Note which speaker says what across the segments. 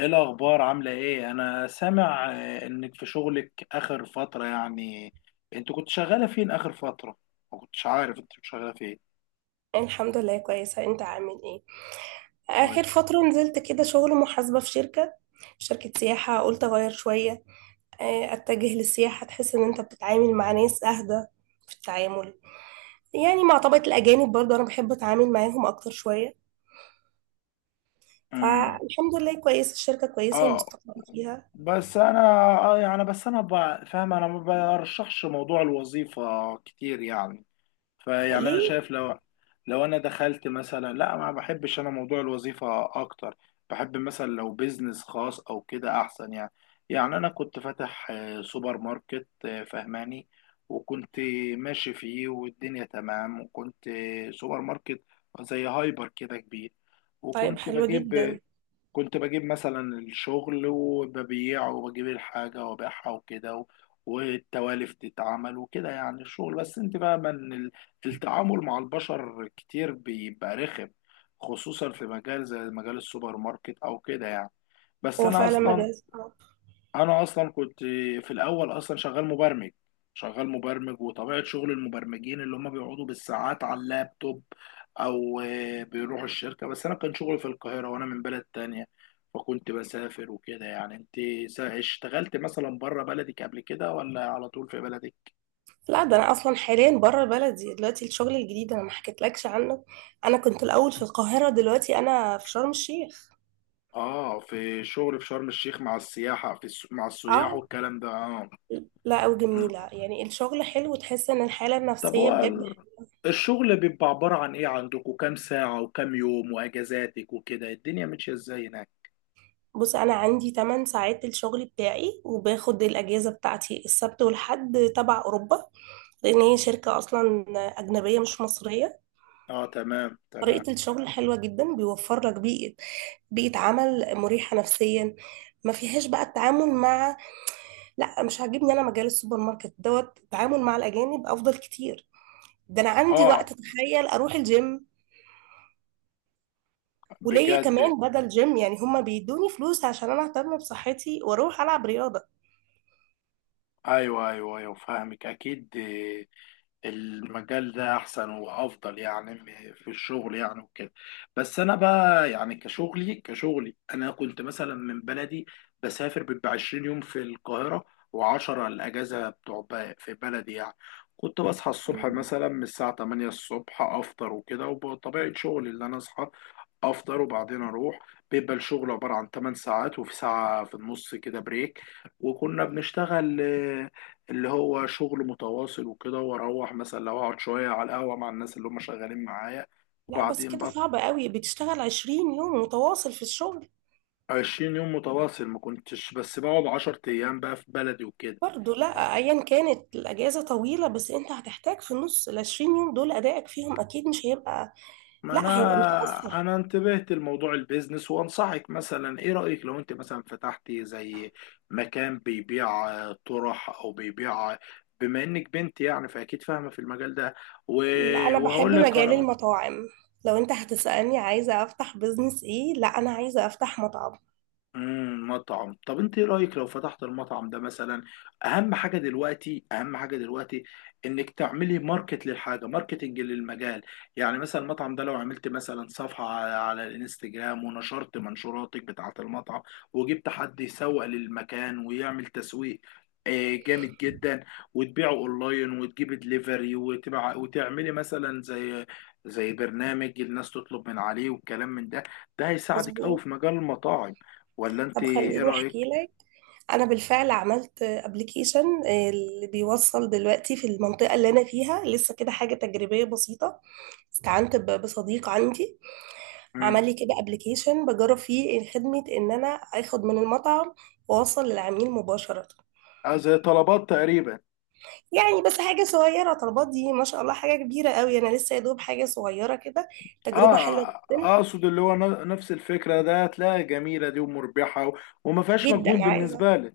Speaker 1: ايه الاخبار؟ عامله ايه؟ انا سامع انك في شغلك اخر فتره يعني. انت كنت شغاله فين اخر فتره؟ ما كنتش عارف انت كنت شغاله فين.
Speaker 2: الحمد لله كويسة. انت عامل ايه؟ اخر
Speaker 1: كويس.
Speaker 2: فترة نزلت كده شغل محاسبة في شركة سياحة، قلت اغير شوية. اتجه للسياحة تحس ان انت بتتعامل مع ناس اهدى في التعامل، يعني مع طبقة الاجانب برضه انا بحب اتعامل معاهم اكتر شوية.
Speaker 1: امم
Speaker 2: فالحمد لله كويسة، الشركة كويسة
Speaker 1: اه.
Speaker 2: ومستقرة فيها.
Speaker 1: بس انا، بس انا فاهم، انا ما برشحش موضوع الوظيفه كتير يعني. فيعني انا
Speaker 2: ليه؟
Speaker 1: شايف لو انا دخلت مثلا لا، ما بحبش انا موضوع الوظيفه اكتر. بحب مثلا لو بيزنس خاص او كده احسن يعني. يعني انا كنت فاتح سوبر ماركت، فهماني. وكنت ماشي فيه والدنيا تمام، وكنت سوبر ماركت زي هايبر كده كبير.
Speaker 2: طيب
Speaker 1: وكنت
Speaker 2: حلوة
Speaker 1: بجيب
Speaker 2: جدا.
Speaker 1: كنت بجيب مثلا الشغل وببيعه، وبجيب الحاجة وببيعها وكده والتوالف تتعمل وكده، يعني الشغل، بس انت فاهمة ان التعامل مع البشر كتير بيبقى رخم، خصوصا في مجال زي مجال السوبر ماركت او كده يعني. بس
Speaker 2: هو
Speaker 1: انا
Speaker 2: فعلا
Speaker 1: اصلا
Speaker 2: مجال صعب.
Speaker 1: انا اصلا كنت، في الاول اصلا شغال مبرمج وطبيعه شغل المبرمجين اللي هم بيقعدوا بالساعات على اللابتوب، او بيروحوا الشركه. بس انا كان شغلي في القاهره وانا من بلد تانية، فكنت بسافر وكده. يعني انت، اشتغلت مثلا بره بلدك قبل كده ولا على طول في بلدك؟
Speaker 2: لا، ده انا اصلا حاليا بره بلدي، دلوقتي الشغل الجديد انا ما حكيتلكش عنه. انا كنت الاول في القاهرة، دلوقتي انا في شرم الشيخ.
Speaker 1: اه، في شغل في شرم الشيخ مع السياحه في مع السياح
Speaker 2: اه.
Speaker 1: والكلام ده.
Speaker 2: لا وجميلة،
Speaker 1: اه.
Speaker 2: يعني الشغل حلو وتحس ان الحالة
Speaker 1: طب،
Speaker 2: النفسية
Speaker 1: هو
Speaker 2: بجد.
Speaker 1: الشغل بيبقى عبارة عن ايه؟ عندكم كام ساعة وكام يوم، واجازاتك وكده الدنيا ماشية ازاي هناك؟
Speaker 2: بص، انا عندي 8 ساعات الشغل بتاعي، وباخد الاجازة بتاعتي السبت والحد تبع اوروبا، لان هي شركة اصلا اجنبية مش مصرية.
Speaker 1: اه، تمام تمام.
Speaker 2: طريقة الشغل حلوة جدا، بيوفر لك بيئة عمل مريحة نفسيا، ما فيهاش بقى التعامل مع، لا مش عاجبني انا مجال السوبر ماركت دوت، التعامل مع الاجانب افضل كتير. ده انا عندي
Speaker 1: اه،
Speaker 2: وقت، تخيل اروح الجيم. وليا
Speaker 1: بجد.
Speaker 2: كمان بدل جيم يعني، هما بيدوني فلوس عشان انا اهتم بصحتي واروح العب رياضة.
Speaker 1: ايوه ايوه ايوه، فاهمك اكيد. المجال ده احسن وافضل يعني، في الشغل يعني وكده. بس انا بقى يعني، كشغلي انا كنت مثلا من بلدي بسافر، بيبقى 20 يوم في القاهره و10 الاجازه بتوع في بلدي يعني. كنت بصحى الصبح مثلا من الساعه 8 الصبح، افطر وكده، وبطبيعه شغلي اللي انا اصحى افطر وبعدين اروح. بيبقى الشغل عباره عن 8 ساعات، وفي ساعه في النص كده بريك، وكنا بنشتغل، اللي هو شغل متواصل وكده، واروح مثلا لو اقعد شويه على القهوه مع الناس اللي هم شغالين معايا،
Speaker 2: لا، بس
Speaker 1: وبعدين
Speaker 2: كده
Speaker 1: بطل.
Speaker 2: صعب قوي، بتشتغل 20 يوم متواصل في الشغل؟
Speaker 1: 20 يوم متواصل ما كنتش، بس بقعد 10 ايام بقى في بلدي وكده.
Speaker 2: برضه لا ايا كانت الاجازة طويلة، بس انت هتحتاج في النص ال 20 يوم دول ادائك فيهم اكيد مش هيبقى،
Speaker 1: ما
Speaker 2: لا هيبقى
Speaker 1: انا،
Speaker 2: متأثر.
Speaker 1: انتبهت لموضوع البيزنس، وانصحك مثلا، ايه رأيك لو انت مثلا فتحتي زي مكان بيبيع طرح او بيبيع، بما انك بنت يعني، فاكيد فاهمة في المجال ده.
Speaker 2: لا انا
Speaker 1: وهقول
Speaker 2: بحب
Speaker 1: لك
Speaker 2: مجال
Speaker 1: على.
Speaker 2: المطاعم، لو انت هتسألني عايزة افتح بزنس ايه، لا انا عايزة افتح مطعم.
Speaker 1: امم، مطعم. طب انت ايه رايك لو فتحت المطعم ده مثلا؟ اهم حاجه دلوقتي انك تعملي ماركت للحاجه، ماركتنج للمجال. يعني مثلا المطعم ده لو عملت مثلا صفحه على الانستجرام، ونشرت منشوراتك بتاعه المطعم، وجبت حد يسوق للمكان ويعمل تسويق، جامد جدا. وتبيعه اونلاين، وتجيبي دليفري وتبع، وتعملي مثلا زي، برنامج الناس تطلب من عليه والكلام من ده. ده هيساعدك قوي
Speaker 2: مظبوط.
Speaker 1: في مجال المطاعم. ولا انت
Speaker 2: طب
Speaker 1: ايه
Speaker 2: خليني احكي
Speaker 1: رأيك؟
Speaker 2: لك. انا بالفعل عملت ابلكيشن اللي بيوصل دلوقتي في المنطقه اللي انا فيها، لسه كده حاجه تجريبيه بسيطه. استعنت بصديق عندي
Speaker 1: امم.
Speaker 2: عمل لي كده ابلكيشن بجرب فيه خدمه ان انا اخد من المطعم واوصل للعميل مباشره.
Speaker 1: آه، زي طلبات تقريبا.
Speaker 2: يعني بس حاجه صغيره، طلبات دي ما شاء الله حاجه كبيره قوي، انا لسه يا دوب حاجه صغيره كده، تجربه حلوه.
Speaker 1: اه،
Speaker 2: جدا.
Speaker 1: اقصد اللي هو نفس الفكرة ده، هتلاقيها جميلة دي، ومربحة، وما فيهاش مجهود
Speaker 2: جدا عايزه.
Speaker 1: بالنسبة لك.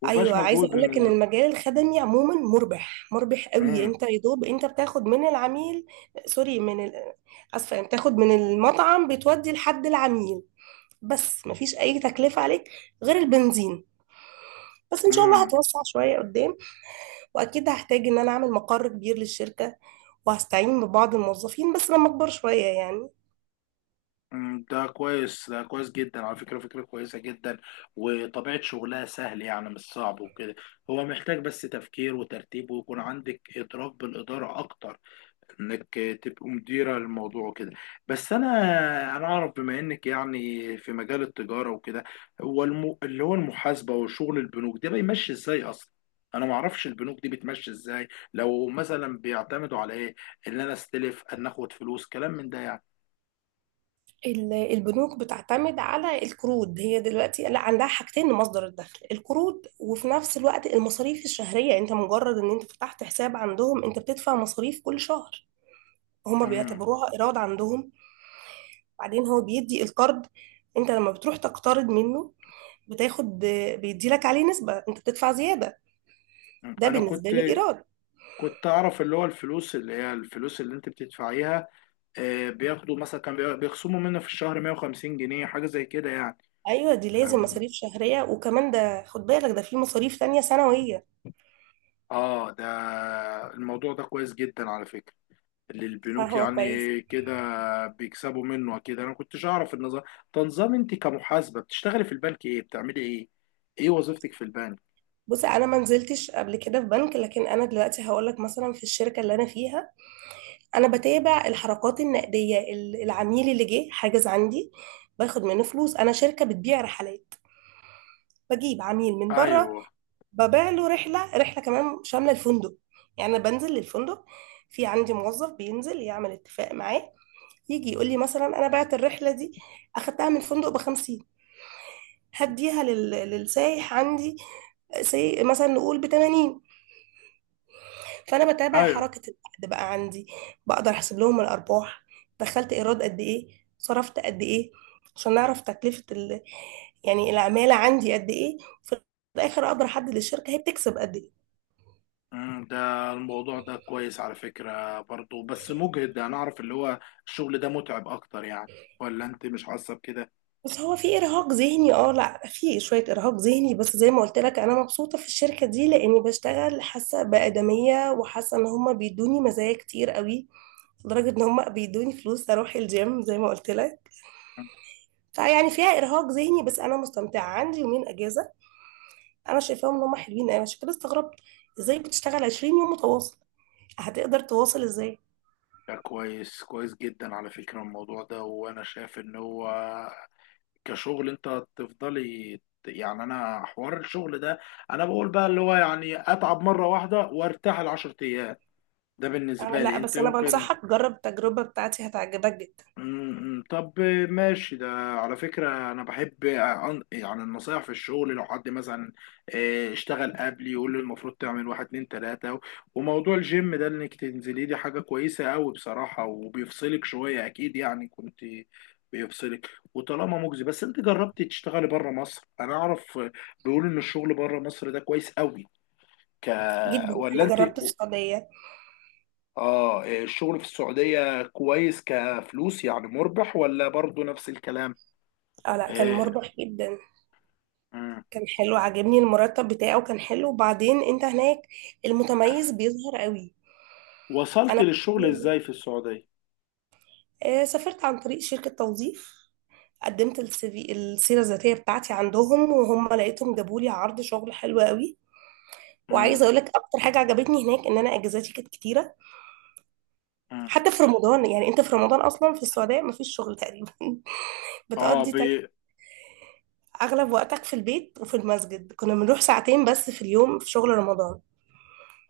Speaker 1: وما فيهاش
Speaker 2: ايوه عايزه
Speaker 1: مجهود
Speaker 2: اقول لك ان
Speaker 1: بالنسبة.
Speaker 2: المجال الخدمي عموما مربح، مربح قوي،
Speaker 1: امم.
Speaker 2: انت يا دوب انت بتاخد من العميل، سوري من ال... اسفه يعني، بتاخد من المطعم بتودي لحد العميل، بس مفيش اي تكلفه عليك غير البنزين. بس ان شاء الله
Speaker 1: امم.
Speaker 2: هتوسع شويه قدام، واكيد هحتاج ان انا اعمل مقر كبير للشركه، وهستعين ببعض الموظفين بس لما اكبر شويه يعني.
Speaker 1: ده كويس، ده كويس جدا على فكرة، فكرة كويسة جدا. وطبيعة شغلها سهل يعني، مش صعب وكده. هو محتاج بس تفكير وترتيب، ويكون عندك إدراك بالإدارة أكتر، انك تبقوا مديرة للموضوع وكده. بس انا، انا اعرف بما انك يعني في مجال التجارة وكده، هو اللي هو المحاسبة وشغل البنوك ده بيمشي ازاي اصلا؟ انا ما اعرفش البنوك دي بتمشي ازاي. لو مثلا بيعتمدوا على ايه، ان انا استلف، ان اخد فلوس، كلام من ده يعني.
Speaker 2: البنوك بتعتمد على القروض، هي دلوقتي لا عندها حاجتين لمصدر الدخل، القروض وفي نفس الوقت المصاريف الشهرية. انت مجرد ان انت فتحت حساب عندهم انت بتدفع مصاريف كل شهر، هما
Speaker 1: امم.
Speaker 2: بيعتبروها ايراد عندهم. بعدين هو بيدي القرض، انت لما بتروح تقترض منه بتاخد، بيدي لك عليه نسبة، انت بتدفع زيادة، ده
Speaker 1: انا
Speaker 2: بالنسبة
Speaker 1: كنت
Speaker 2: له ايراد.
Speaker 1: كنت اعرف اللي هو الفلوس، اللي هي الفلوس اللي انت بتدفعيها، بياخدوا مثلا، كان بيخصموا منها في الشهر 150 جنيه، حاجة زي كده يعني.
Speaker 2: ايوه دي لازم
Speaker 1: فاهم.
Speaker 2: مصاريف شهرية، وكمان ده خد بالك ده في مصاريف تانية سنوية.
Speaker 1: اه ده، الموضوع ده كويس جدا على فكرة، اللي البنوك
Speaker 2: فهو
Speaker 1: يعني
Speaker 2: كويس.
Speaker 1: كده بيكسبوا منه اكيد. انا كنتش اعرف النظام. تنظام، انت كمحاسبة بتشتغلي في البنك، ايه بتعملي؟ ايه ايه وظيفتك في البنك؟
Speaker 2: بصي، انا ما نزلتش قبل كده في بنك، لكن انا دلوقتي هقول لك مثلا في الشركه اللي انا فيها، انا بتابع الحركات النقديه. العميل اللي جه حاجز عندي، باخد منه فلوس. انا شركه بتبيع رحلات، بجيب عميل من بره،
Speaker 1: ايوه.
Speaker 2: ببيع له رحله. رحله كمان شامله الفندق، يعني انا بنزل للفندق، في عندي موظف بينزل يعمل اتفاق معاه، يجي يقول لي مثلا انا بعت الرحله دي، اخدتها من الفندق ب 50، هديها لل... للسايح عندي سي... مثلا نقول ب 80. فانا بتابع
Speaker 1: ايوه.
Speaker 2: حركه العقد بقى عندي، بقدر احسب لهم الارباح، دخلت ايراد قد ايه، صرفت قد ايه، عشان نعرف تكلفه ال... يعني العماله عندي قد ايه. في الاخر اقدر احدد الشركه هي بتكسب قد ايه.
Speaker 1: ده الموضوع ده كويس على فكرة برضو، بس مجهد، انا اعرف اللي هو، الشغل ده متعب اكتر يعني، ولا انت مش حاسة بكده؟
Speaker 2: بس هو في ارهاق ذهني، اه لا في شويه ارهاق ذهني، بس زي ما قلت لك انا مبسوطه في الشركه دي لاني بشتغل حاسه بادميه، وحاسه ان هما بيدوني مزايا كتير قوي، لدرجه ان هما بيدوني فلوس اروح الجيم زي ما قلت لك. فيعني فيها ارهاق ذهني بس انا مستمتعه. عندي يومين اجازه انا شايفاهم ان هم حلوين أوي، عشان كده استغربت ازاي بتشتغل 20 يوم متواصل، هتقدر تواصل ازاي؟
Speaker 1: ده كويس، كويس جدا على فكرة الموضوع ده. وانا شايف ان هو كشغل، انت تفضلي يعني، انا حوار الشغل ده، انا بقول بقى اللي هو يعني اتعب مره واحده وارتاح العشر ايام. ده
Speaker 2: أنا
Speaker 1: بالنسبه
Speaker 2: لا،
Speaker 1: لي، انت
Speaker 2: بس انا
Speaker 1: يمكن.
Speaker 2: بنصحك جرب التجربه بتاعتي هتعجبك جدا.
Speaker 1: طب ماشي، ده على فكرة أنا بحب يعني النصايح في الشغل، لو حد مثلا اشتغل قبلي يقول لي المفروض تعمل 1 2 3 وموضوع الجيم ده، إنك تنزلي دي حاجة كويسة أوي بصراحة، وبيفصلك شوية أكيد يعني، كنت بيفصلك. وطالما مجزي، بس أنت جربتي تشتغلي بره مصر؟ أنا أعرف بيقولوا إن الشغل بره مصر ده كويس أوي. ك
Speaker 2: جدا.
Speaker 1: ولا
Speaker 2: انا
Speaker 1: أنت؟
Speaker 2: جربت السعوديه.
Speaker 1: اه إيه، الشغل في السعودية كويس كفلوس يعني، مربح ولا برضو نفس الكلام؟
Speaker 2: اه لا كان
Speaker 1: إيه،
Speaker 2: مربح جدا.
Speaker 1: مم.
Speaker 2: كان حلو، عجبني المرتب بتاعه كان حلو، وبعدين انت هناك المتميز بيظهر قوي.
Speaker 1: وصلت
Speaker 2: انا
Speaker 1: للشغل ازاي في السعودية؟
Speaker 2: سافرت عن طريق شركه توظيف، قدمت السي في السيره الذاتيه بتاعتي عندهم، وهم لقيتهم جابوا لي عرض شغل حلو قوي. وعايزه
Speaker 1: مم.
Speaker 2: اقول لك اكتر حاجه عجبتني هناك ان انا اجازاتي كانت كتيره،
Speaker 1: مم.
Speaker 2: حتى في رمضان. يعني انت في رمضان اصلا في السعوديه مفيش شغل تقريبا
Speaker 1: اه
Speaker 2: بتقضي تل- اغلب وقتك في البيت وفي المسجد، كنا بنروح ساعتين بس في اليوم في شغل رمضان.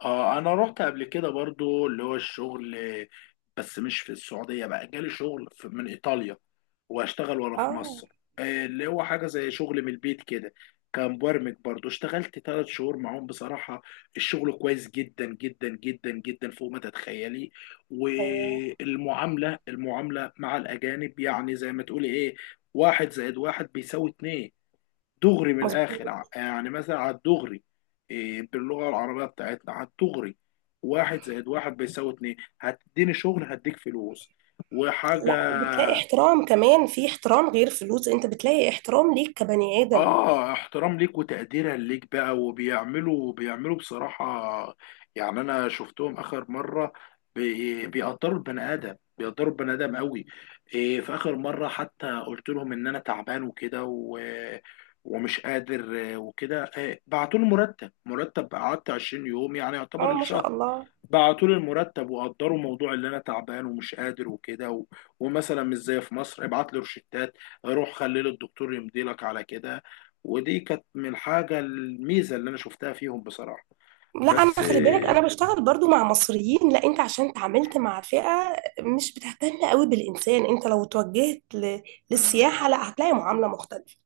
Speaker 1: اه انا رحت قبل كده برضو، اللي هو الشغل بس مش في السعودية بقى، جالي شغل من ايطاليا، واشتغل وانا في
Speaker 2: اه
Speaker 1: مصر. اللي هو حاجة زي شغل من البيت كده، كمبرمج برضو، اشتغلت 3 شهور معاهم بصراحة. الشغل كويس جدا جدا جدا جدا، فوق ما تتخيلي.
Speaker 2: ايوه
Speaker 1: المعاملة مع الأجانب يعني، زي ما تقولي ايه، 1+1=2، دغري من
Speaker 2: مظبوط.
Speaker 1: الاخر، يعني مثلا على الدغري. إيه، باللغه العربيه بتاعتنا على الدغري، 1+1=2، هتديني شغل هديك فلوس
Speaker 2: لا بتلاقي
Speaker 1: وحاجه.
Speaker 2: احترام كمان، في احترام غير فلوس، انت بتلاقي احترام ليك كبني ادم.
Speaker 1: اه، احترام ليك وتقديرا ليك بقى، بيعملوا بصراحة يعني، انا شفتهم اخر مرة، بيقدروا البني ادم قوي. إيه، في اخر مرة حتى قلت لهم ان انا تعبان وكده و...، ومش قادر، وكده، إيه بعتوا لي مرتب. قعدت 20 يوم يعني يعتبر
Speaker 2: اه ما شاء
Speaker 1: الشهر،
Speaker 2: الله.
Speaker 1: بعتوا لي المرتب، وقدروا موضوع اللي انا تعبان ومش قادر وكده و...، ومثلا مش زي في مصر، ابعت لي روشتات، روح خلي لي الدكتور يمضي لك على كده. ودي كانت من الحاجه، الميزه اللي انا شفتها فيهم بصراحه.
Speaker 2: لا انا
Speaker 1: بس
Speaker 2: خلي بالك انا بشتغل برضو مع مصريين، لا انت عشان اتعاملت مع فئه مش بتهتم قوي بالانسان، انت لو توجهت ل...
Speaker 1: آه،
Speaker 2: للسياحه لا هتلاقي معامله مختلفه.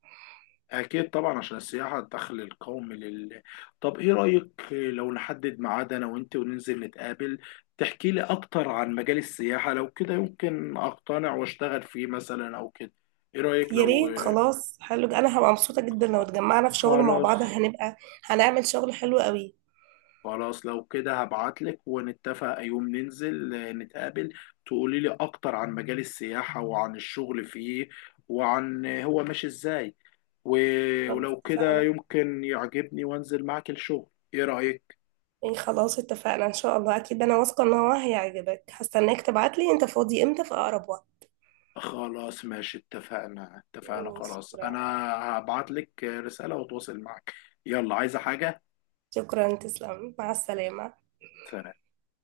Speaker 1: اكيد طبعا عشان السياحه الدخل القومي طب، ايه رايك لو نحدد ميعاد انا وانت وننزل نتقابل، تحكي لي اكتر عن مجال السياحه، لو كده يمكن اقتنع واشتغل فيه مثلا او كده. ايه رايك
Speaker 2: يا
Speaker 1: لو،
Speaker 2: ريت، خلاص حلو، انا هبقى مبسوطة جدا لو
Speaker 1: خ-
Speaker 2: اتجمعنا في شغل مع
Speaker 1: خلاص.
Speaker 2: بعض، هنبقى هنعمل شغل حلو قوي.
Speaker 1: خلاص، لو كده هبعتلك ونتفق يوم ننزل نتقابل، تقولي لي اكتر عن مجال السياحة وعن الشغل فيه، وعن هو ماشي ازاي.
Speaker 2: خلاص
Speaker 1: ولو كده
Speaker 2: اتفقنا.
Speaker 1: يمكن يعجبني وانزل معاك الشغل. ايه رأيك؟
Speaker 2: ايه خلاص اتفقنا ان شاء الله، اكيد انا واثقة ان هو هيعجبك، هستناك تبعتلي، انت فاضي امتى في اقرب وقت؟
Speaker 1: خلاص ماشي، اتفقنا اتفقنا خلاص. انا
Speaker 2: شكرا.
Speaker 1: هبعتلك رسالة واتواصل معاك. يلا، عايزة حاجة؟
Speaker 2: شكرا تسلم، مع السلامة.
Speaker 1: سلام.